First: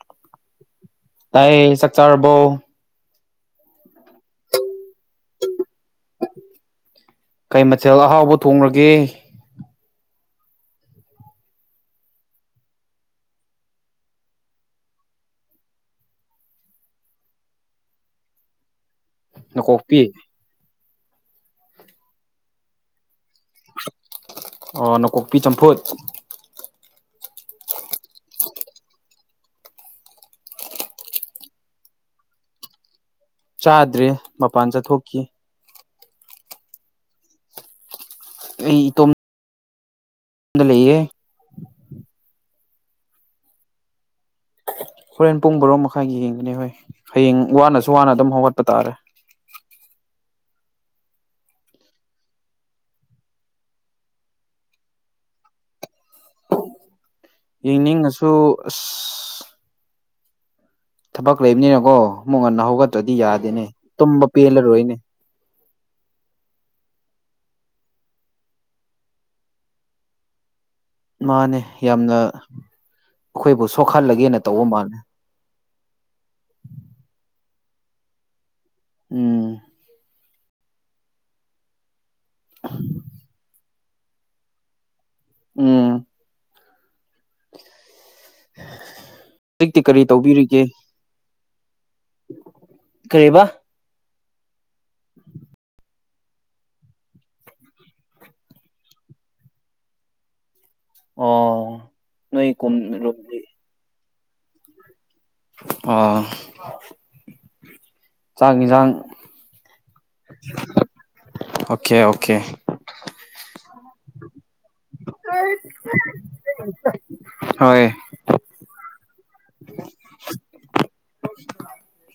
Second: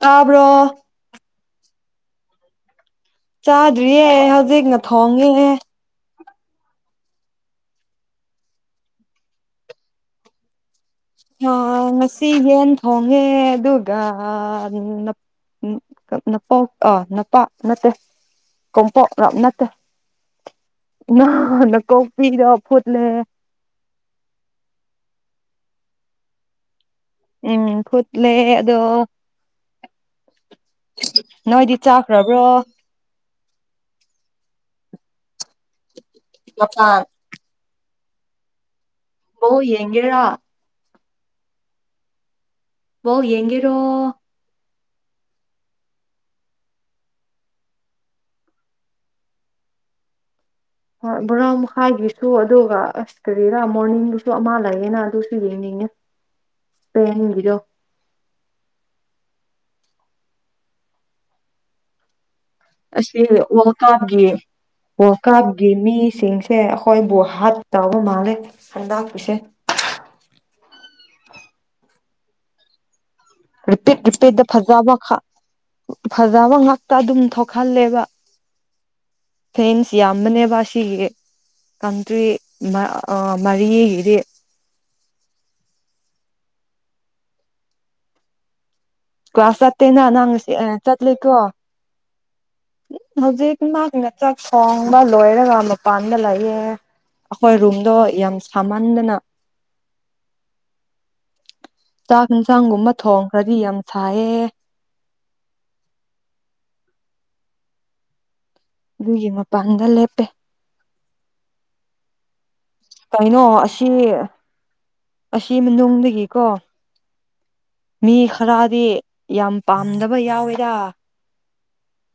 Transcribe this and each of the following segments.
ꯇꯥꯕ꯭ꯔꯣ ꯇꯥꯏꯌꯦ ꯆꯥꯛ ꯆꯥꯥꯔꯕꯣ ꯆꯥꯗ꯭ꯔꯤꯌꯦ ꯍꯧꯖꯤꯛꯅ ꯊꯣꯡꯉꯤꯌꯦ ꯀꯩ ꯃꯊꯦꯜ ꯑꯍꯥꯎꯕ ꯊꯣꯡꯔꯒꯦ ꯑ ꯉꯁꯤ ꯌꯦꯟ ꯊꯣꯡꯉꯦ ꯑꯗꯨꯒ ꯎꯝ ꯅꯄꯣꯛ ꯑ ꯅꯄꯥꯛ ꯅꯠꯇꯦ ꯀꯣꯝꯄꯥꯛ ꯄꯥꯛ ꯅꯠꯇꯦ ꯅꯥꯀꯣꯛꯄꯤ ꯅꯥ ꯅꯥꯀꯣꯛꯄꯤꯗꯣ ꯐꯨꯠꯂꯦ ꯑꯣ ꯅꯀꯣꯛꯄꯤ ꯆꯝꯐꯨꯠ ꯎꯝ ꯐꯨꯠꯂꯦ ꯑꯗꯣ ꯅꯣꯏꯗꯤ ꯆꯥꯈ꯭ꯔꯕ꯭ꯔꯣ ꯆꯥꯗ꯭ꯔꯦ ꯃꯄꯥꯟ ꯆꯠꯊꯣꯛꯈꯤ ꯃꯄꯥꯥꯟ ꯑꯩ ꯏꯇꯣꯝ ꯃꯋꯣ ꯌꯦꯡꯒꯦꯔꯥ ꯗ ꯂꯩꯌꯦ ꯃꯋꯣ ꯌꯦꯡꯒꯦꯔꯣ ꯍꯣꯔꯦꯟ ꯄꯨꯡ ꯕꯔꯣ ꯃꯈꯥꯏꯒꯤ ꯌꯦꯡꯒꯅꯤ ꯍꯣꯏ ꯍꯌꯦꯡ ꯋꯥꯅꯁꯨ ꯋꯥꯅ ꯑꯗꯨꯝ ꯍꯧꯒꯠꯄ ꯇꯥꯔꯦ ꯍꯣꯏ ꯕꯣꯔꯥ ꯃꯈꯥꯏꯒꯤꯁꯨ ꯑꯗꯨꯒ ꯑꯁ ꯀꯔꯤꯔꯥ ꯃꯣꯔꯅꯤꯡꯗꯨꯁꯨ ꯑꯃ ꯂꯩꯌꯦꯅ ꯑꯗꯨꯁꯨ ꯌꯦꯡꯅꯤꯡꯉꯦ [inaudible] ꯄꯦꯡꯒꯤꯗꯣ ꯌꯦꯡꯅꯤꯡꯉꯁꯨ ꯑꯁ ꯊꯕꯛ ꯂꯩꯕꯅꯤꯅꯀꯣ ꯑꯃꯨꯛ ꯉꯟꯅ ꯍꯧꯒꯠꯇ꯭ꯔꯗꯤ ꯑꯁꯤ ꯌꯥꯗꯦꯅꯦ ꯇꯨꯝꯕ ꯄꯦꯜꯂꯔꯣꯏꯅꯦ ꯀꯥꯞꯗꯤ ꯃꯤꯁꯤꯡꯁꯦ ꯑꯩꯈꯣꯏꯕꯨ ꯍꯥꯠ ꯇꯧꯕ ꯃꯥꯜꯂꯦ ꯍꯟꯗꯥꯛꯄꯤꯁꯦ ꯃꯥꯅꯦ ꯌꯥꯝꯅ ꯑꯩꯈꯣꯏꯕꯨ ꯔꯤꯄꯤꯠ ꯁꯣꯛꯍꯜꯂꯒꯦꯅ ꯔꯤꯄꯤꯠꯇ ꯇꯧꯕ ꯐꯖꯕ ꯃꯥꯜꯂꯦ ꯈꯥꯛ ꯐꯖꯕ ꯉꯥꯛꯇ ꯑꯗꯨꯝ ꯊꯣꯛꯍꯜꯂꯦꯕ ꯎꯝ ꯐꯦꯟꯁ ꯌꯥꯝꯅꯅꯦꯕ ꯑꯁꯤꯒꯤ ꯀꯟꯇ꯭ꯔꯤ ꯃ ꯑ ꯃꯔꯤꯒꯤꯗꯤ ꯎꯝ [inaudible] ꯀ꯭ꯂꯥꯁ ꯀꯔꯤ ꯆꯠꯇꯦꯅ ꯅꯪ ꯉꯁꯤ ꯇꯧꯕꯤꯔꯤꯒꯦ ꯑꯦ ꯆꯠꯂꯤꯀꯣ ꯀꯔꯤꯕ ꯍꯧꯖꯤꯛ ꯃꯥꯒꯤꯅ ꯆꯥꯛ ꯊꯣꯡꯕ ꯂꯣꯏꯔꯒ ꯃꯄꯥꯟꯗ ꯂꯥꯛꯏꯌꯦ ꯑꯩꯈꯣꯏ ꯔꯨꯝꯗꯣ ꯌꯥꯝ ꯁꯥꯃꯟꯗꯅ [inaudible] ꯑꯣ ꯆꯥꯛ ꯅꯣꯏ ꯀꯨꯝ ꯌꯦꯟꯁꯥꯡꯒꯨꯝꯕ ꯔꯣꯝꯗꯤ ꯊꯣꯡꯈ꯭ꯔꯗꯤ ꯌꯥꯝ ꯁꯥꯏꯌꯦ ꯑ ꯆꯥꯛ ꯖꯥꯡ ꯑꯗꯨꯒꯤ ꯃꯄꯥꯟꯗ ꯂꯦꯞꯄꯦ ꯑꯣꯀꯦ ꯑꯣꯀꯦ ꯀꯩꯅꯣ ꯑꯁꯤ ꯑꯁꯤ ꯃꯅꯨꯡꯗꯒꯤꯀꯣ ꯍꯣꯏ ꯃꯤ ꯈꯔꯗꯤ ꯌꯥꯝ ꯄꯥꯝꯗꯕ ꯌꯥꯎꯏꯗ [inaudible]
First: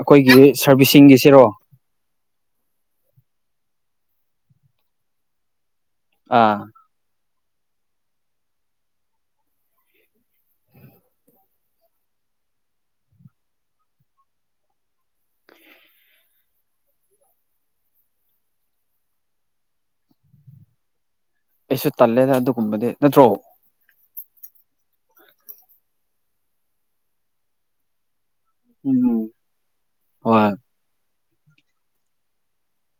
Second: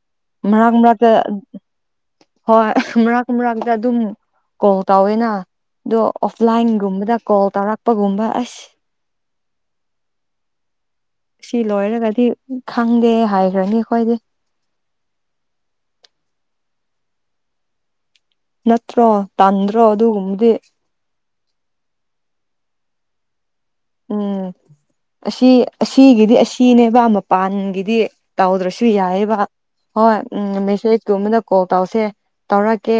ꯑꯩꯈꯣꯏꯒꯤ ꯃꯔꯛ ꯃꯔꯛꯇ ꯁꯔꯕꯤꯁꯤꯡꯒꯤꯁꯤꯔꯣ ꯍꯣꯏ ꯃꯔꯛ ꯃꯛꯇꯛꯇ ꯑꯗꯨꯝ ꯀꯣꯜ ꯇꯧꯋꯦꯅ ꯑꯗꯣ ꯑꯥ ꯑꯣꯐꯂꯥꯏꯟꯒꯨꯝꯕꯗ ꯀꯣꯜ ꯇꯧꯔꯛꯄꯒꯨꯝꯕ ꯑꯁ ꯁꯤ ꯂꯣꯏꯔꯒꯗꯤ ꯈꯪꯗꯦ ꯍꯥꯏꯈ꯭ꯔꯅꯤ ꯑꯩꯈꯣꯏꯗꯤ ꯅꯠꯇ꯭ꯔꯣ ꯇꯥꯟꯗ꯭ꯔꯣ ꯑꯗꯨꯒꯨꯝꯕꯗꯤ ꯑꯩꯁꯨ ꯇꯜꯂꯦꯗ ꯑꯗꯨꯒꯨꯝꯕꯗꯤ ꯅꯠꯇ꯭ꯔꯣ ꯎꯝ ꯑꯁꯤ ꯑꯁꯤꯒꯤꯗꯤ ꯑꯁꯤꯅꯦꯕ ꯃꯄꯥꯟꯒꯤꯗꯤ ꯇꯧꯗ꯭ꯔꯁꯨ ꯎꯝ ꯌꯥꯏꯑꯦꯕ ꯍꯣꯏ ꯎꯝ ꯃꯦꯁꯦꯁꯇꯨꯝꯗ ꯀꯣꯜ ꯇꯧꯁꯦ ꯇꯧꯔꯛꯀꯦ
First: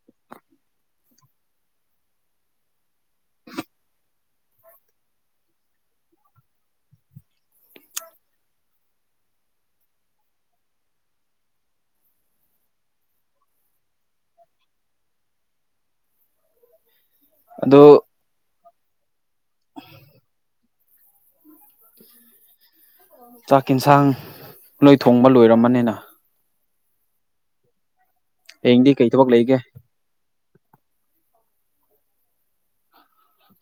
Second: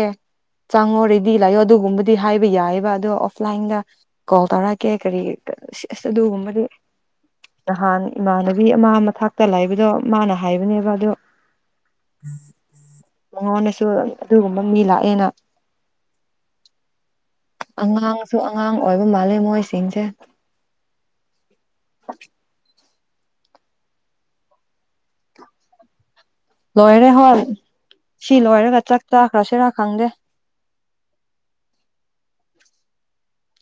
ꯆꯪꯉꯣ ꯔꯦꯗꯤ ꯂꯩꯌꫭ ꯑꯗꯨꯒꯨꯝꯕꯗꯤ ꯍꯥꯏꯕ ꯌꯥꯏꯕ ꯑꯗꯣ ꯑꯣꯐꯂꯥꯏꯟꯗ ꯀꯣꯜ ꯇꯥꯔꯛꯀꯦ ꯀꯔꯤ ꯑꯁ ꯑꯗꯨꯒꯨꯝꯕꯗꯤ ꯅꯍꯥꯟ ꯏꯃꯥꯟꯅꯕꯤ ꯑꯃ ꯃꯊꯥꯛꯇ ꯂꯥꯛꯕꯗꯣ ꯃꯥꯅ ꯍꯥꯏꯕꯅꯦꯕ ꯑꯗꯣ [inaudible] ꯃꯉꯣꯟꯗꯁꯨ ꯑꯗꯨꯒꯨꯝꯕ ꯃꯤ ꯂꯥꯛꯑꯦꯅ ꯑꯗꯨ ꯑꯉꯥꯡꯁꯨ ꯑꯉꯥꯡ ꯑꯣꯏꯕ ꯃꯥꯜꯂꯦ ꯃꯣꯏꯁꯤꯡꯁꯦ [inaudible] ꯆꯥꯛ ꯏꯟꯁꯥꯡ ꯂꯣꯏ ꯊꯣꯡꯕ ꯂꯣꯏꯔꯝꯃꯅꯤꯅ ꯂꯣꯏꯔꯦ ꯍꯣꯏ ꯁꯤ ꯂꯣꯏꯔꯒ ꯍꯌꯦꯡꯗꯤ ꯆꯥꯛ ꯀꯩ ꯊꯕꯛ ꯂꯩꯒꯦ ꯆꯥꯈ꯭ꯔꯁꯤꯔ ꯈꯪꯗꯦ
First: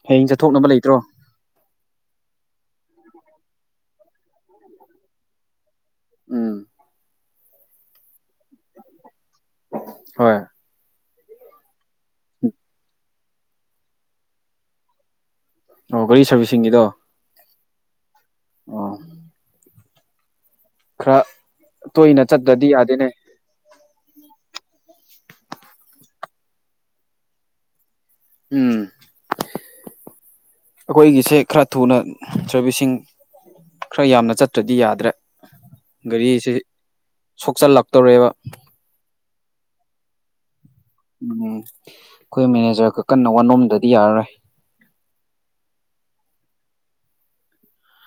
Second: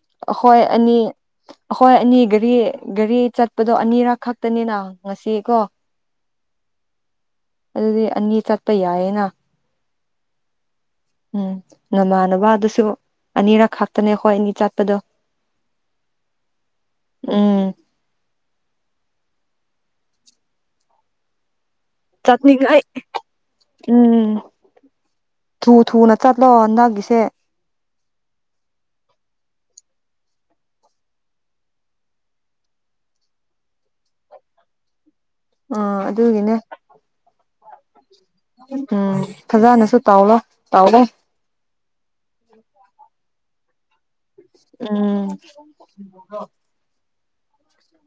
ꯍꯌꯦꯡ ꯑꯈꫭꯏ ꯆꯠꯊꯣꯛꯅꯕ ꯑꯅꯤ ꯂꯩꯇ꯭ꯔꯣ ꯑꯩꯈꯣꯏ ꯑꯅꯤ ꯒꯥꯔꯤ ꯒꯥꯔꯤ ꯆꯠꯄꯗꯣ ꯑꯅꯤꯔꯛ ꯈꯛꯇꯅꯤꯅ ꯉꯁꯤ ꯀꯣ ꯎꯝ ꯑꯗꯨꯗꯤ ꯑꯅꯤ ꯆꯠꯄ ꯌꯥꯏꯌꯦꯅ ꯍꯣꯏ ꯎꯝ ꯅꯃꯥꯟꯅꯕ ꯑꯗꯨꯁꯨ ꯑꯅꯤꯔꯛ ꯈꯥꯛꯇꯅꯦ ꯑꯩꯈꯣꯏ ꯑꯅꯤ ꯆꯠꯄꯗꯣ ꯑꯣ ꯒꯥꯔꯤ ꯁꯥꯔꯕꯤꯁꯤꯡꯒꯤꯗꯣ ꯎꯝ ꯑꯣ ꯈꯔ ꯇꯣꯏꯅ ꯆꯠꯇ꯭ꯔꯗꯤ ꯆꯠꯅꯤꯡꯉꯥꯏ ꯌꯥꯗꯦꯅꯦ ꯎꯝ ꯊꯨ ꯊꯨꯅ ꯆꯠꯂꯣ ꯅꯪꯒꯤꯁꯦ ꯎꯝ ꯑꯩꯈꯣꯏꯒꯤꯁꯦ ꯈꯔ ꯊꯨꯅ ꯁꯥꯔꯕꯤꯁꯤꯡ ꯈꯔ ꯌꯥꯝꯅ ꯆꯠꯇ꯭ꯔꯗꯤ ꯌꯥꯗ꯭ꯔꯦ ꯑꯥ ꯒꯥꯔꯤꯁꯤ ꯑꯗꯨꯒꯤꯅꯦ ꯁꯣꯛꯆꯜꯂꯛꯇꯧꯔꯦꯕ ꯎꯝ ꯐꯖꯅꯁꯨ ꯇꯥꯎꯂꯣ ꯇꯥꯎꯋꫭ ꯎꯝ ꯑꯩꯈꯣꯏ ꯃꯦꯅꯦꯖꯔ ꯈ ꯀꯟꯅ ꯋꯥꯅꯣꯝꯗꯗꯤ ꯌꯥꯔꯔꯣꯏ ꯎꯝ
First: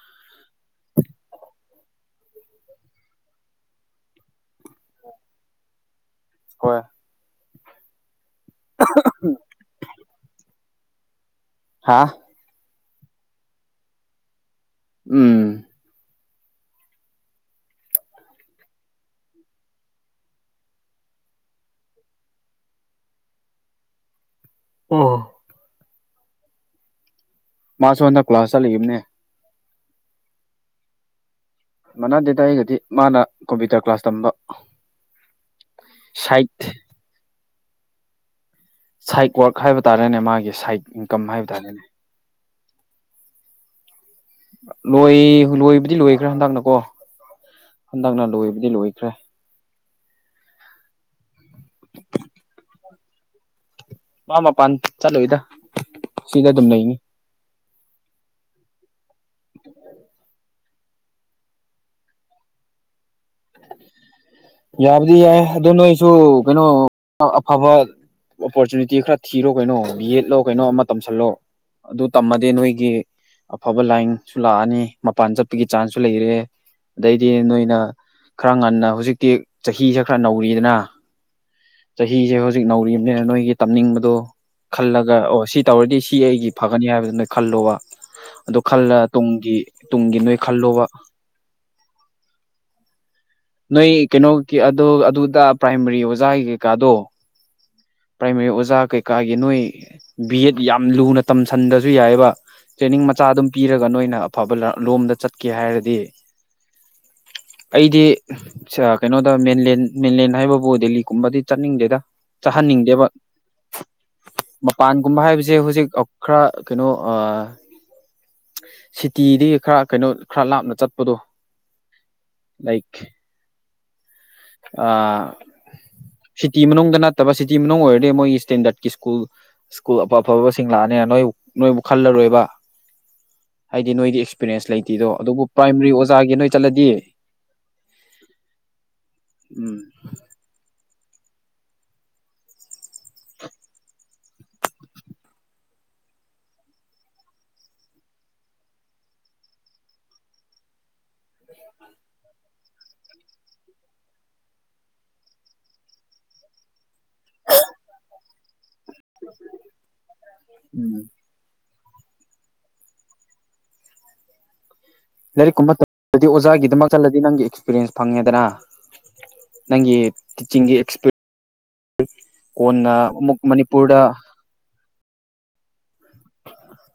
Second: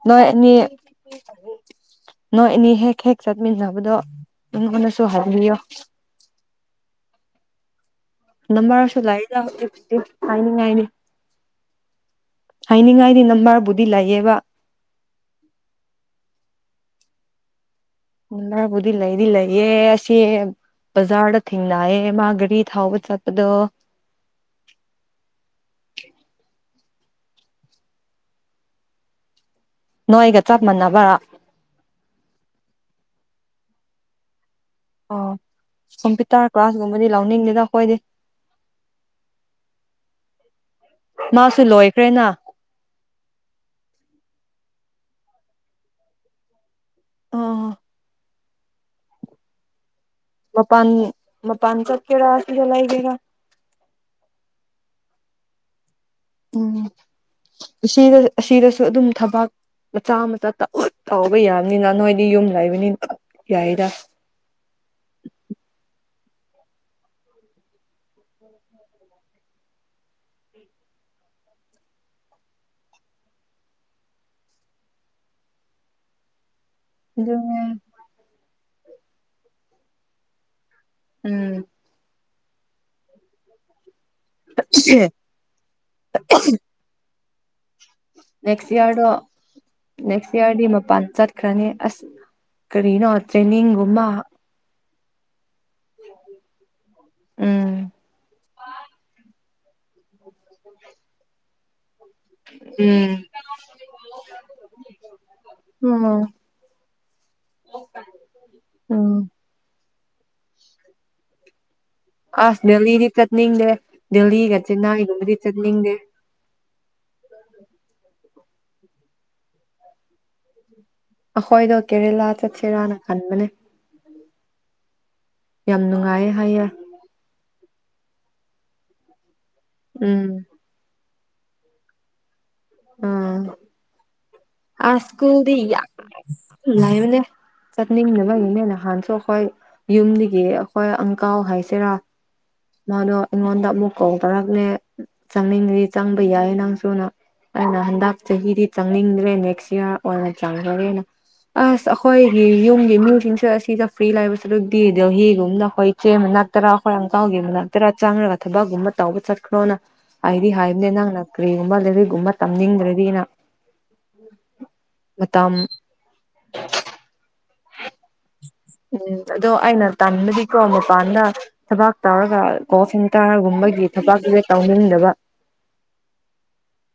ꯅꯣꯏ ꯑꯅꯤ ꯅꯣꯏ ꯑꯅꯤ ꯍꯦꯛ ꯍꯦꯛ ꯆꯥꯠꯃꯤꯟꯅꯕꯗꯣ ꯃꯉꯣꯟꯗꯁꯨ ꯍꯥꯏꯕꯤꯌꯣ ꯍꯣꯏ ꯅꯝꯕꯥꯔꯁꯨ ꯂꯥꯏꯗ ꯑꯗꯨꯕꯨꯗꯤ ꯍꯥꯏꯅꯤꯡꯉꯥꯏꯅꯤ ꯍꯥꯥ ꯍꯥꯏꯅꯤꯡꯉꯥꯏꯗꯤ ꯅꯝꯕꯔꯕꯨꯗꯤ ꯂꯩꯌꯦꯕ ꯎꯝ ꯅꯝꯕꯔꯕꯨꯗꯤ ꯂꯩꯗꯤ ꯂꯩꯌꯦ ꯑꯁꯤ ꯕꯖꯥꯔꯗ ꯊꯦꯡꯅꯩꯌꯦ ꯃꯥ ꯒꯥꯔꯤ ꯊꯥꯎꯕ ꯆꯠꯄꯗꯣ ꯑꯣ ꯃꯥꯁꯨ ꯍꯟꯗꯛ ꯀ꯭ꯂꯥꯁ ꯆꯠꯂꯤꯕꯅꯦ ꯅꯣꯏꯒ ꯆꯞ ꯃꯥꯟꯅꯥꯕ ꯃꯟꯅꯥꯗꯦꯗꯥ ꯑꯩꯒꯗꯤ ꯃꯥꯅ ꯀꯝꯄ꯭ꯌꯨꯇꯔ ꯀ꯭ꯂꯥꯁ ꯇꯝꯕ ꯑꯣ ꯁꯥꯏꯠ ꯀꯝꯄ꯭ꯌꯨꯇꯔ ꯀ꯭ꯂꯥꯁꯒꯨꯝꯕꯗꯤ ꯂꯧꯅꯤꯡꯗꯦꯗ ꯑꯩꯈꯣꯏꯗꯤ ꯁꯥꯏꯠ ꯋꯥꯔꯛ ꯍꯥꯏꯕ ꯇꯥꯔꯦꯅꯦ ꯃꯥꯒꯤ ꯁꯥꯏꯠ ꯏꯟꯀꯝ ꯍꯥꯏꯕ ꯃꯥꯁꯨ ꯇꯥꯔꯦꯅꯦ ꯂꯣꯏꯈ꯭ꯔꯦꯅ ꯂꯣꯏ ꯂꯣꯏꯕꯗꯤ ꯂꯣꯏꯈ꯭ꯔꯦ ꯍꯟꯗꯛꯅꯀꯣ ꯑꯥ ꯍꯟꯗꯛꯅ ꯂꯣꯏꯕꯗꯤ ꯂꯣꯏꯈ꯭ꯔꯦ ꯃꯄꯥꯟ ꯃꯄꯥꯟ ꯆꯠꯀꯦꯔ ꯁꯤꯗ ꯂꯩꯒꯦꯔ ꯃꯥ ꯃꯥꯄꯥꯟ ꯆꯠꯂꯣꯏꯗ ꯁꯤꯗ ꯑꯗꯨꯝ ꯎꯝ ꯂꯩꯅꯤ ꯑꯁꯤꯗ ꯑꯁꯤꯗꯁꯨ ꯑꯗꯨꯝ ꯊꯕꯥꯛ ꯃꯆꯥ ꯃꯇ ꯇꯧ ꯇꯧꯕ ꯌꯥꯕꯅꯤꯅ ꯅꯣꯏꯗꯤ ꯌꯨꯝ ꯂꯩꯕꯅꯤꯅ ꯌꯥꯏꯗ ꯌꯥꯕꯨꯗꯤ ꯌꯥꯏ ꯑꯗꯣ ꯅꯣꯏꯁꯨ ꯀꯩꯅꯣ ꯑꯐꯕ ꯑꯣꯄꯣꯔꯆꯨꯅꯤꯇꯤ ꯈꯔ ꯊꯤꯔꯣ ꯀꯩꯅꯣ ꯕꯦꯠ ꯂꯣ ꯀꯩꯅꯣ ꯑꯃ ꯇꯧꯁꯜꯂꯣ ꯑꯗꯨ ꯇꯝꯃꯗꯤ ꯅꯣꯏꯒꯤ ꯑꯐꯕ ꯂꯥꯏꯟꯁꯨ ꯂꯥꯛꯑꯅꯤ ꯃꯄꯥꯟ ꯆꯠꯄꯒꯤ ꯆꯥꯟꯁꯁꯨ ꯂꯩꯔꯦ ꯑꯗꯩꯗꯤ ꯑꯗꯨꯅꯦ ꯅꯣꯏꯅ ꯈꯔ ꯉꯟꯅ ꯍꯧꯖꯤꯛꯇꯤ ꯆꯍꯤꯁꯦ ꯈꯔ ꯅꯧꯔꯤꯗꯅ ꯎꯝ ꯆꯍꯤꯁꯦ ꯍꯧꯖꯤꯛ ꯅꯧꯔꯤꯕꯅꯤꯅ ꯅꯣꯏꯒꯤ ꯇꯝꯅꯤꯡꯕꯗꯣ ꯈꯜꯂꯒ ꯑꯣ ꯁꯤ ꯇꯧꯔꯗꯤ ꯁꯤ ꯑꯩꯒꯤ ꯐꯒꯅꯤ ꯍꯥꯏꯕꯗꯨ ꯅꯣꯢ ꯈꯜꯂꯣꯕ ꯑꯗꯨ ꯅꯦꯛꯁ ꯈꯜꯂ ꯏꯌꯥꯔꯗꯣ ꯇꯨꯡꯒꯤ ꯇꯨꯡꯒꯤ ꯅꯣꯏ ꯈꯜꯂꯨꯕ ꯈꯪꯉꯤ ꯑꯁ ꯀꯔꯤꯅꯣ ꯅꯣꯏ ꯇ꯭ꯔꯦꯅꯤꯡꯒꯨꯝꯕ ꯀꯩꯅꯣꯒꯤ ꯑꯗꯨ ꯑꯗꯨꯗ ꯄ꯭ꯔꯥꯏꯃꯥꯔꯤ ꯑꯣꯖꯥꯒꯤ ꯀꯩꯀꯥꯗꯣ ꯎꯝ ꯄ꯭ꯔꯥꯏꯃꯥꯔꯤ ꯑꯣꯖꯥ ꯀꯩꯀꯥꯒꯤ ꯅꯣꯏ ꯕꯤꯠ ꯌꯥꯝ ꯂꯨꯅ ꯇꯝ ꯁꯟꯗ꯭ꯔꯁꯨ ꯌꯥꯏꯑꯦꯕ ꯇ꯭ꯔꯦꯅꯤꯡ ꯎꯝ ꯃꯆꯥ ꯑꯗꯨꯝ ꯄꯤꯔꯒ ꯅꯣꯏꯅ ꯑꯐꯕ ꯂꯣꯝꯗ ꯆꯠꯀꯦ ꯍꯥꯏꯔꯗꯤ ꯎꯝ ꯑꯩꯗꯤ ꯎꯝ ꯀꯩꯅꯣꯗ ꯃꯦꯟꯂꯦꯟ ꯃꯦꯟꯂꯦꯟ ꯍꯥꯏꯕꯕꯨ ꯗꯦꯜꯂꯤꯒꯨꯝꯕꯗꯤ ꯆꯠꯅꯤꯡꯗꯦꯗ ꯑꯁ ꯆꯥꯍꯟꯅꯤꯡꯗꯦꯕ ꯗꯦꯜꯂꯤꯗꯤ ꯆꯠꯅꯤꯡꯗꯦ ꯗꯦꯜꯂꯤꯒ ꯃꯄꯥꯟꯒꯨꯝꯕ ꯆꯦꯟꯅꯥꯏꯒꯨꯝꯕꯗꯤ ꯍꯥꯏꯕꯁꯦ ꯍꯧꯖꯤꯛ ꯆꯠꯅꯤꯡꯗꯦ ꯈꯔ ꯀꯩꯅꯣ ꯁꯤꯇꯤꯗꯒꯤ ꯈꯔ ꯀꯩꯅꯣ ꯈꯔ ꯂꯥꯞꯅ ꯆꯠꯄ ꯑꯩꯈꯣꯏꯗꯣ ꯀꯦꯔꯦꯂꯥ ꯆꯠꯁꯤꯔꯥꯅ ꯈꯟꯕꯅꯦ ꯌꯥꯝ ꯅꯨꯡꯉꯥꯏꯌꯦ ꯁꯤꯇꯤ ꯍꯥꯏꯌꯦ ꯃꯅꯨꯡꯗ ꯅꯠꯇꯕ ꯁꯤꯇꯤ ꯃꯅꯨꯡ ꯑꯣꯏꯔꯗꯤ ꯃꯣꯏ ꯏꯁꯇꯦꯟꯗꯔꯠꯀꯤ ꯁ꯭ꯀꯨꯜ ꯁ꯭ꯀꯨꯜ ꯑꯐ ꯎꯝ ꯑꯐꯕꯁꯤꯡ ꯂꯥꯛꯑꯅꯤ ꯅꯣꯏ ꯅꯣꯏꯕꯨ ꯈꯜꯂꯔꯣꯏꯕ ꯎꯝ ꯍꯥꯏꯗꯤ ꯅꯣꯏꯗꯤ ꯑꯦꯛꯁꯄꯤꯔꯤꯌꯦꯟꯁ ꯑꯥ ꯂꯩꯇꯦꯗꯣ ꯑꯗꯨꯕꯨ ꯁ꯭ꯀꯨꯜꯗꯤ ꯄ꯭ꯔꯥꯏꯃꯔꯤ ꯑꯣꯖꯥꯒꯤ ꯅꯣꯏ ꯆꯠꯂꯗꯤ ꯆꯠꯅꯤꯡꯅꯕꯒꯤꯅꯦ ꯅꯍꯥꯟꯁꯨ ꯑꯩꯈꯣꯏ ꯎꯝ ꯌꯨꯝꯗꯒꯤ ꯍꯣꯏ ꯑꯪꯀꯥꯎ ꯍꯥꯏꯁꯤꯔꯥ ꯃꯥꯗꯣ ꯑꯩꯉꯣꯟꯗ ꯑꯃꯨꯛ ꯀ‌ꯣꯜ ꯇꯧꯔꯛꯂ‌ꯦ ꯆꯪꯅꯤꯡꯗꯗꯤ ꯆꯪꯕ ꯌꯥꯏ ꯅꯪꯁꯨꯨꯅ ꯑꯩꯅ ꯍꯟꯗꯛ ꯆꯍꯤꯗꯤ ꯆꯪꯅꯤꯡꯗ꯭ꯔꯦ ꯅꯦꯛꯁ ꯏꯌꯥꯔ ꯑꯣꯏꯅ ꯆꯪꯔꯒ‌ꯦꯅ ꯑꯁ ꯑꯩꯈꯣꯏꯒꯤ ꯌꯨꯝꯒꯤ ꯃꯤꯁꯤꯡꯁꯦ ꯑꯁꯤꯗ ꯐ꯭ꯔꯤ ꯂꯩꯕꯁꯨ ꯑꯗꯨꯗꯤ ꯗꯍꯤꯒꯨꯝꯅ ꯑꯩꯈꯣꯏ ꯆꯦ ꯃꯅꯥꯛ ꯇꯔꯥ ꯍꯈꯣꯏ ꯀꯥꯎꯒꯦ ꯃꯅꯥꯛ ꯇꯔꯥ ꯆꯥꯡꯒ ꯊꯕꯛꯒꯨꯝꯕ ꯇꯧꯕ ꯆꯠꯈ꯭ꯔꯣꯅ ꯍꯥꯏꯗꯤ ꯍꯥꯏꯗꯅꯦ ꯅꯪ ꯅ ꯀ꯭ꯔꯤꯒꯨꯝꯕ ꯂꯩꯔꯤꯒꯨꯝ ꯇꯝꯅꯤꯡꯗ꯭ꯔꯗꯤꯅ ꯃꯇꯝ ꯑꯗꯨꯗꯤ ꯑꯣꯖꯥꯒꯤꯗꯃꯛ ꯆꯜꯂꯗꯤ ꯅꯪꯒꯤ ꯑꯦꯛꯁꯄꯤꯔꯤꯌꯦꯟꯁ ꯐꯪꯉꯦꯗꯅ ꯎꯝ ꯑꯗꯣ ꯑꯩꯅ ꯅꯪꯒꯤ ꯇꯃꯗꯤꯀꯣ ꯇꯤꯆꯤꯡꯒꯤ ꯑꯦꯛꯁꯄꯤꯔ ꯃꯄꯥꯟꯅ ꯊꯕꯛ ꯇꯧꯔꯒ ꯀꯣ ꯀꯣꯟꯅ ꯑꯃꯨꯛ ꯁꯦꯟꯇꯥꯔꯒꯨꯝꯕꯒꯤ ꯃꯅꯤꯄꯨꯔꯗ ꯊꯕꯥꯛꯨꯗ ꯇꯧꯅꯤꯡꯗꯕ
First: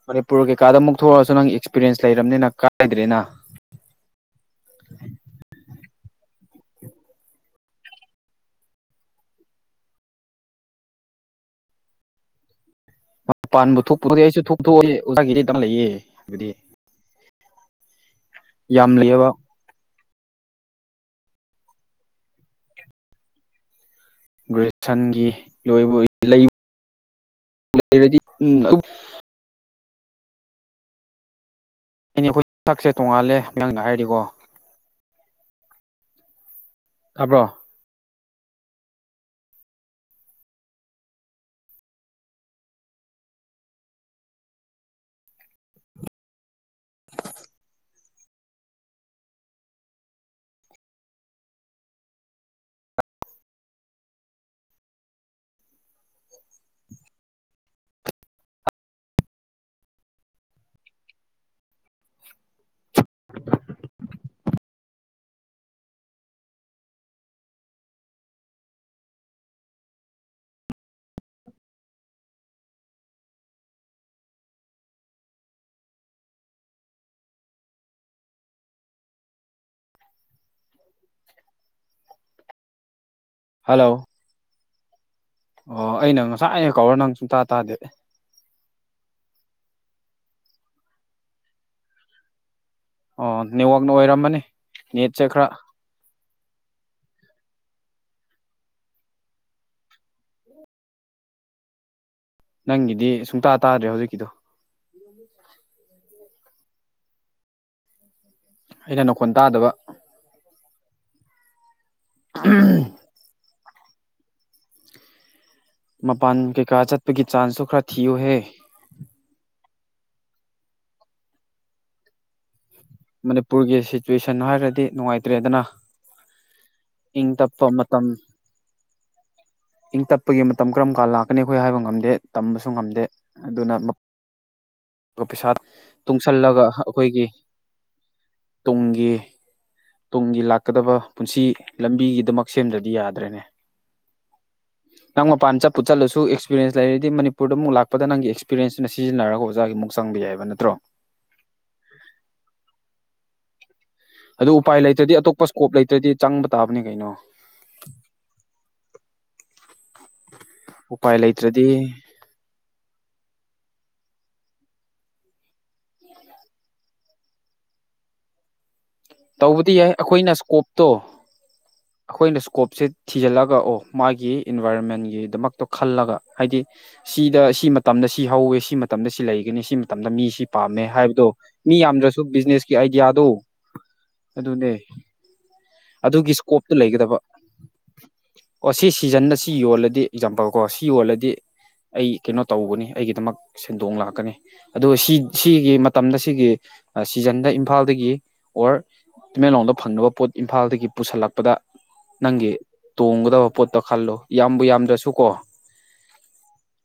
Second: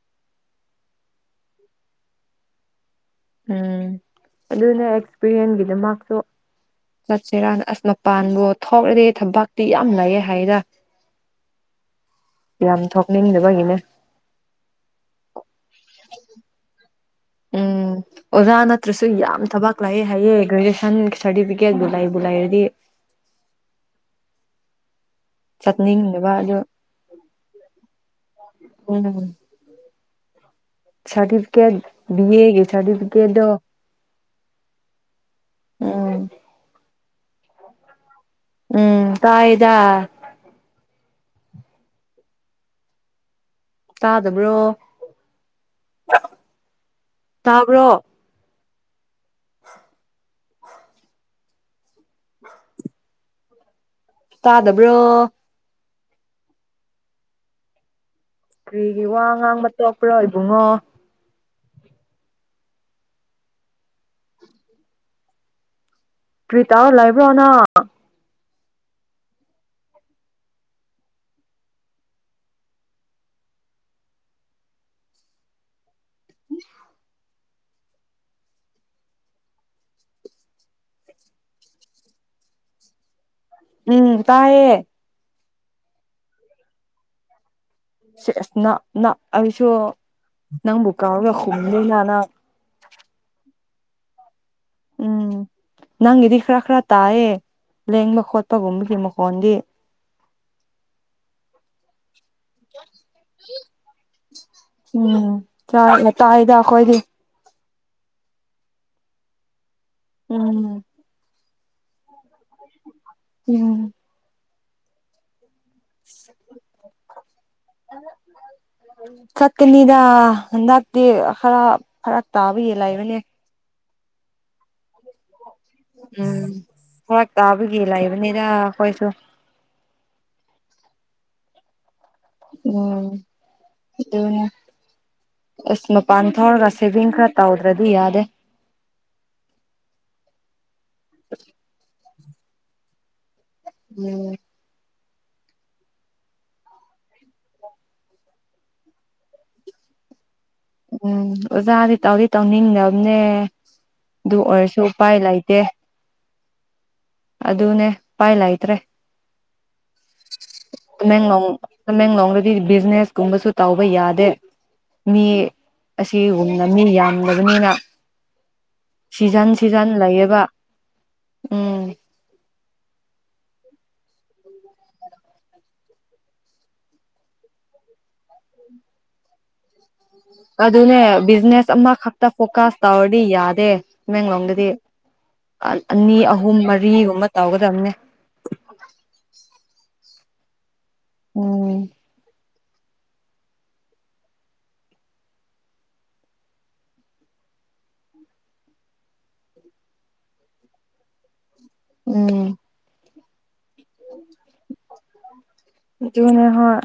ꯃꯅꯤꯄꯨꯔ ꯀꯩꯀꯥꯗ ꯑꯃꯨꯛ ꯊꯣꯛꯂꯛꯑꯁꯨ ꯅꯪ ꯑꯦꯛꯁꯄꯤꯔꯤꯌꯦꯟꯁ ꯂꯩꯔꯕꯅꯤꯅ ꯀꯥꯏꯗ꯭ꯔꯦꯅ ꯎꯝ ꯑꯗꯨꯅ ꯑꯦꯛꯁꯄꯤꯔꯤꯌꯦꯟꯁꯒꯤꯗꯃꯛꯁꯨ ꯆꯠꯁꯤꯦꯔꯥꯅ ꯑꯁ ꯃꯄꯥꯟꯕꯨꯣ ꯊꯔꯗꯤ ꯊꯕꯇꯤ ꯌꯥꯝ ꯂꯩꯌꯦ ꯍꯥꯏꯗ ꯌꯥꯝ ꯊꯣꯛ ꯃ ꯄꯥꯟꯕ ꯊꯣꯛꯄꯗꯤꯗꯤ ꯑꯩꯁꯨ ꯊꯣꯛ ꯊꯣꯛꯑꯣꯌꯦ ꯑꯣꯖꯥꯒꯤꯗꯤꯇꯪ ꯂꯩꯌꯦ ꯑꯗꯨꯗꯤ ꯎꯝ ꯑꯣꯖꯥ ꯅꯠꯇ꯭ꯔꯁꯨ ꯌꯥꯝ ꯊꯕꯥꯛ ꯀ꯭ꯂꯥꯌꯦ ꯍꯥꯏꯌꯦ ꯒꯔꯦꯖꯨꯌꯦꯁꯟ ꯁꯔꯗꯤꯕꯤꯒꯦꯠꯄꯨ ꯂꯩꯕꯨ ꯂꯩꯔꯗꯤ ꯒ꯭ꯔꯦꯁꯟꯒꯤ ꯂꯣꯏꯕꯨ ꯆꯠꯅꯤꯡꯗꯕ ꯂꯩ ꯑꯗꯨ ꯎ ꯂꯩꯔꯗꯤ ꯎ ꯁꯔꯗꯤꯐꯤꯀꯦꯠ ꯕꯤ ꯑꯩꯈꯣꯏ ꯑꯦ ꯒꯤ ꯁꯛꯁꯦ ꯇꯣꯡꯉꯥꯜꯂꯦ ꯁꯔꯗꯤꯐꯤꯀꯦꯠꯇꯣ ꯅꯪꯅ ꯍꯥꯏꯔꯗꯤꯀꯣ ꯎꯝ ꯇꯥꯕ꯭ꯔꯣ ꯎꯝ ꯇꯥꯏꯗ ꯇꯥꯗꯕ꯭ꯔꯣ ꯇꯥꯕ꯭ꯔꯣ [inaudible] ꯇꯥꯗꯕ꯭ꯔꯣ ꯀ꯭ꯔꯤꯒꯤ ꯋꯥ ꯉꯥꯡꯕ ꯇꯣꯛꯄ꯭ꯔꯣ ꯏꯕꯨꯡꯉꯣ ꯄ꯭ꯔꯤꯇꯥ ꯂꯩꯕ꯭ꯔꯣ ꯅꯥ ꯍꯜꯂꯣ ꯎꯝ ꯇꯥꯌꯦ ꯑꯣ ꯑꯩꯅ ꯉꯁꯥꯏ ꯉꯩ ꯀꯧꯔ ꯅꯪ ꯁꯨꯡꯇꯥ ꯇꯥꯗꯦ ꯁꯦꯁ ꯅ ꯅ ꯑꯩꯁꯨ ꯅꯪꯕꯨ ꯀꯥꯎꯔꯒ ꯍꯨꯝꯅꯤꯅ ꯅ ꯑꯣ ꯅꯦꯠꯋꯥꯛꯅ ꯑꯣꯏꯔꯝꯃꯅꯤ ꯅꯦꯠꯁꯦ ꯈ꯭ꯔ ꯎꯝ ꯅꯪꯒꯤꯗꯤ ꯈ꯭ꯔ ꯈ꯭ꯔ ꯇꯥꯏꯌꯦ ꯂꯦꯡꯕ ꯈꯣꯠꯄꯒꯨꯝꯕꯒꯤ ꯃꯈꯣꯟꯗꯤ ꯅꯪꯒꯤꯗꯤ ꯁꯨꯡꯇꯥ ꯇꯥꯗ꯭ꯔꯦ ꯍꯧꯖꯤꯛꯀꯤꯗꯨ ꯎꯝ ꯆ ꯇꯥꯌꯦꯗ ꯑꯈꯣꯏꯗꯤ ꯑꯩꯅ ꯅꯈꯣꯟ ꯇꯥꯗꯕ ꯎꯝ [unintelligible] ꯎꯝ ꯃꯄꯥꯟ ꯀꯩꯀꯥ ꯆꯠꯄꯒꯤ ꯆꯥꯟꯁꯁꯨ ꯈꯔ ꯊꯤꯌꯨꯍꯦ ꯆꯠꯀꯅꯤꯗ ꯍꯟꯗꯛꯇꯤ ꯈꯔ ꯐꯔꯛ ꯇꯥꯕꯒꯤ ꯂꯩꯕꯅꯦ ꯃꯅꯤꯄꯨꯔꯒꯤ ꯁꯤꯆꯨꯌꯦꯁꯟ ꯍꯥꯏꯔꯗꯤ ꯅꯨꯡꯉꯥꯏꯇ꯭ꯔꯦꯗꯅ ꯎꯝ ꯏꯪ ꯐꯔꯛ ꯇꯞꯄ ꯇꯥꯕꯒꯤ ꯃꯇꯝ ꯂꯩꯕꯅꯤꯗ ꯑꯈꯣꯏꯁꯨ ꯏꯪ ꯇꯞꯄꯒꯤ ꯃꯇꯝ ꯀꯔꯝ ꯀꯥꯟ ꯂꯥꯛꯀꯅꯤ ꯑꯩꯈꯣꯏ ꯍꯥꯏꯕ ꯉꯝꯗꯦ ꯇꯝꯕꯁꯨ ꯉꯝꯗꯦ ꯎꯝ ꯑꯗꯨꯅ ꯑꯇꯨꯅꯦ ꯄꯩꯁꯥ ꯑꯁ ꯃꯄꯥꯟ ꯇꯨꯡꯁꯜꯂꯒ ꯊꯧꯔꯒ ꯁꯦꯚꯤꯡ ꯑꯩꯈꯣꯏꯒꯤ ꯈ꯭ꯔ ꯇꯧꯗ꯭ꯔꯗꯤ ꯌꯥꯗꯦ ꯇꯨꯡꯒꯤ ꯇꯨꯡꯒꯤ ꯂꯥꯛꯀꯗꯕ ꯄꯨꯟꯁꯤ ꯂꯝꯕꯤꯒꯤꯗꯃꯛ ꯁꯦꯝꯗ꯭ꯔꯗꯤ ꯌꯥꯗ꯭ꯔꯦꯅꯦ ꯃꯥ [inaudible] ꯅꯪ ꯃꯄꯥꯟ ꯆꯠꯨ ꯆꯠꯂꯁꯨ ꯑꯦꯛꯁꯄꯤꯔꯦꯟꯁ ꯂꯩꯔꯗꯤ ꯃꯅꯤꯄꯨꯔꯗ ꯃꯨꯛ ꯂꯥꯛꯄꯗ ꯅꯪꯒꯤ ꯑꯦꯛꯁꯄꯤꯔꯦꯟꯁꯇꯨꯅ ꯁꯤꯖꯤꯟꯅꯔꯒ ꯑꯣꯖꯥꯒꯤꯃꯨꯛ ꯆꯪꯕ ꯌꯥꯏꯕ ꯅꯇ꯭ꯔꯣ ꯎꯝ ꯑꯣꯖꯥꯗꯤ ꯇꯧꯗꯤ ꯇꯧꯅꯤꯡꯗꯝꯅꯦ ꯑꯗꯨ ꯎꯄꯥꯏ ꯂꯩꯇꯗꯤ ꯑꯇꯣꯞꯄ ꯏꯁꯀꯣꯞ ꯂꯩꯇ꯭ꯔꯗꯤ ꯆꯪꯕ ꯇꯥꯕꯅꯤ ꯒꯩꯅꯣ ꯑꯗꯨꯅꯦ ꯄꯥꯏ ꯂꯩꯇ꯭ꯔꯦ ꯎꯄꯥꯏ ꯃꯦꯡꯂꯣꯡ ꯂꯩꯇ꯭ꯔꯗꯤ ꯇꯃꯦꯡꯂꯣꯡꯗꯗꯤ ꯕꯤꯖꯤꯅꯦꯁ ꯀꯨꯝꯕꯁꯨ ꯇꯧꯕ ꯌꯥꯗꯦ ꯃꯤ ꯑꯁꯤꯒꯨꯝꯅ ꯃꯤ ꯌꯥꯝꯗꯕꯅꯤꯅ ꯁꯤꯖꯟ ꯇꯧꯕꯗꯤ ꯌꯥꯏ ꯁꯤꯖꯟ ꯂꯩꯌꯦꯕ ꯎꯝ ꯑꯈꯣꯏꯅ ꯏꯁꯀꯣꯞꯁꯤ ꯊꯤꯖꯤꯜꯂꯒ ꯑꯣ ꯃꯥꯒꯤ ꯏꯟꯚꯥꯏꯔꯣꯃꯦꯟꯒꯤꯗꯃꯛꯇꯣ ꯈꯜꯂꯒ ꯍꯥꯏꯗꯤ ꯁꯤꯗ ꯁꯤ ꯃꯇꯝꯗ ꯁꯤ ꯍꯧꯋꯦ ꯁꯤ ꯃꯇꯝꯗ ꯁꯤ ꯂꯩꯒꯅꯤ ꯁꯤ ꯃꯇꯝꯗ ꯃꯤ ꯁꯤ ꯄꯥꯝꯃꯦ ꯑꯗꯨꯅꯦ ꯍꯥꯏꯕꯗꯣ ꯕꯤꯖꯤꯅꯦꯁ ꯃꯤ ꯌꯥꯝꯗ꯭ꯔꯁꯨ ꯑꯃꯥꯈꯛꯇ ꯕꯤꯖꯤꯅꯦꯁꯀꯤ ꯐꯣꯀꯁ ꯇꯧꯔꯗꯤ ꯑꯥꯏꯗꯤꯌꯥꯗꯣ ꯌꯥꯗꯦ ꯇꯃꯦꯡꯂꯣꯡꯗꯗꯤ ꯑꯗꯨꯅꯦ ꯑꯅꯤ ꯑꯗꯨꯒꯤ ꯑꯍꯨꯝ ꯏꯁꯀꯣꯞꯇꯨ ꯂꯩꯒꯗꯕ ꯃꯔꯤꯒꯨꯝꯕ ꯇꯧꯒꯗꯝꯅꯦ ꯑꯣ ꯁꯤ ꯁꯤꯖꯟꯅꯗꯥ ꯁꯤ ꯌꯣꯜꯂꯗꯤ ꯑꯦꯛꯖꯥꯝꯄꯜ ꯀꯣ ꯁꯤ ꯌꯣꯜꯂꯗꯤ ꯎꯝ ꯑꯩ ꯀꯩꯅꯣ ꯇꯧꯕꯅꯤ ꯑꯩꯒꯤꯗꯃꯛ ꯁꯦꯟꯗꯣꯡ ꯂꯥꯛꯀꯅꯤ ꯑꯗꯨꯒ ꯁꯤ ꯁꯤꯒꯤ ꯃꯇꯝꯗ ꯁꯤꯒꯤ ꯑꯥ ꯁꯤꯖꯟꯗ ꯏꯝꯐꯥꯜꯗꯒꯤ ꯑꯣꯔ ꯇꯨꯃꯦꯂꯣꯡꯗ ꯐꯪꯅꯕ ꯄꯣꯠ ꯏꯝꯐꯥꯜꯗꯒꯤ ꯄꯨꯁꯜꯂꯛꯄꯗ ꯅꯪꯒꯤ ꯎꯝ ꯇꯣꯡꯒꯗꯕ ꯄꯣꯠꯇ ꯈꯜꯂꯣ ꯌꯥꯝꯕꯨ ꯌꯥꯝꯗ꯭ꯔꯁꯨ ꯀꯣ ꯑꯗꯨꯅꯦ ꯍꯣꯏ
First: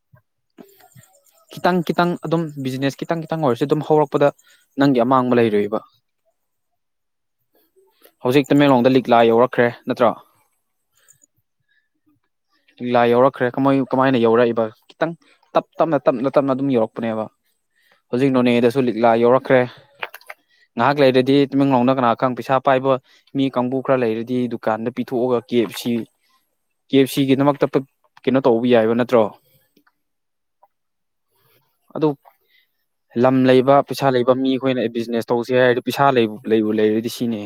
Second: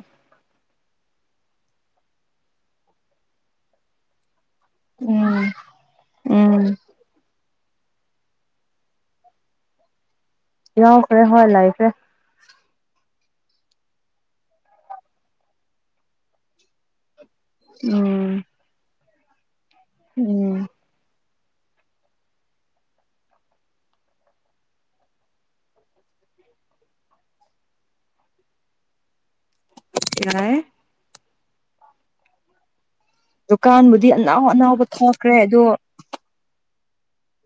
ꯈꯤꯇꯪ ꯈꯤꯇꯪ ꯑꯗꯨꯝ ꯕꯤꯖꯤꯅꯦꯁ ꯈꯤꯇꯪ ꯈꯤꯇꯪ ꯑꯣꯏꯔꯁꯨ ꯑꯗꯨꯝ ꯍꯧꯔꯛꯄꯗ ꯅꯪꯒꯤ ꯑꯃꯥꯡꯕ ꯎꯝ ꯂꯩꯔꯣꯏꯌ‌‌ꯦꯕ ꯎꯝ ꯍꯧꯖꯤꯛ ꯇꯃꯦꯂꯣꯡꯗ ꯂꯤꯛꯂꯥ ꯌꯧꯔꯛꯈ꯭ꯔꯦ ꯅꯠꯇ꯭ꯔꯣ ꯌꯥꯎꯈ꯭ꯔꯦ ꯍꯣꯏ ꯂꯩꯈ꯭ꯔꯦ ꯂꯤ ꯂꯥ ꯌꯧꯔꯛꯈ꯭ꯔꯦ ꯀꯃꯥꯏ ꯀꯃꯥꯏꯅ ꯌꯧꯔꯛꯏꯕ ꯈꯤꯇꯪ ꯇꯞ ꯇꯞꯅ ꯇꯞꯅ ꯇꯞꯅ ꯑꯗꯨꯝ ꯌꯧꯔꯛꯄꯅꯦꯕ ꯍꯨꯖꯤꯛ ꯎꯝ ꯅꯣꯅꯦꯗꯁꯨ ꯂꯤꯛꯂꯥ ꯌꯧꯔꯛꯈ꯭ꯔꯦ ꯎꯝ ꯉꯍꯥꯛ ꯂꯩꯔꯗꯤ ꯇꯃ‌ꯦꯡꯂ‌ꯣꯡꯗ ꯀꯅꯥ ꯈꯪ ꯄꯩꯁꯥ ꯄꯥꯏꯕ ꯃꯤ ꯀꯥꯡꯕꯨ ꯈꯔ ꯂꯩꯔꯗꯤ ꯗꯨꯀꯥꯟꯗ ꯄꯤꯊꯣꯛ ꯑꯒ ꯀꯦ ꯑ‌ꯦꯞ ꯁꯤ ꯀꯦ ꯑꯦꯞ ꯁꯤꯒꯤ ꯗꯃꯛꯇ ꯄꯤꯛ ꯀꯩꯅꯣ ꯇꯧꯕ ꯌꯥꯏꯕ ꯅꯠꯇ꯭ꯔꯣ ꯌꯥꯏ ꯑꯗꯨ ꯂꯝ ꯂꯩꯕ ꯗꯨꯀꯥꯟꯕꯨꯗꯤ ꯄꯤꯁꯥ ꯂꯩꯕ ꯑꯅꯧ ꯃꯤ ꯑꯈꯣꯏꯅ ꯑꯅꯧꯕ ꯕꯤꯖꯤꯅꯦꯁ ꯊꯣꯛꯈ꯭ꯔꯦ ꯇꯧꯁꯦ ꯑꯗꯣ ꯍꯥꯏꯔꯗꯤ ꯄꯤꯁꯥ ꯂꯩ ꯂꯩꯕꯨ ꯂꯩꯔꯗꯤ ꯁꯤꯅꯦ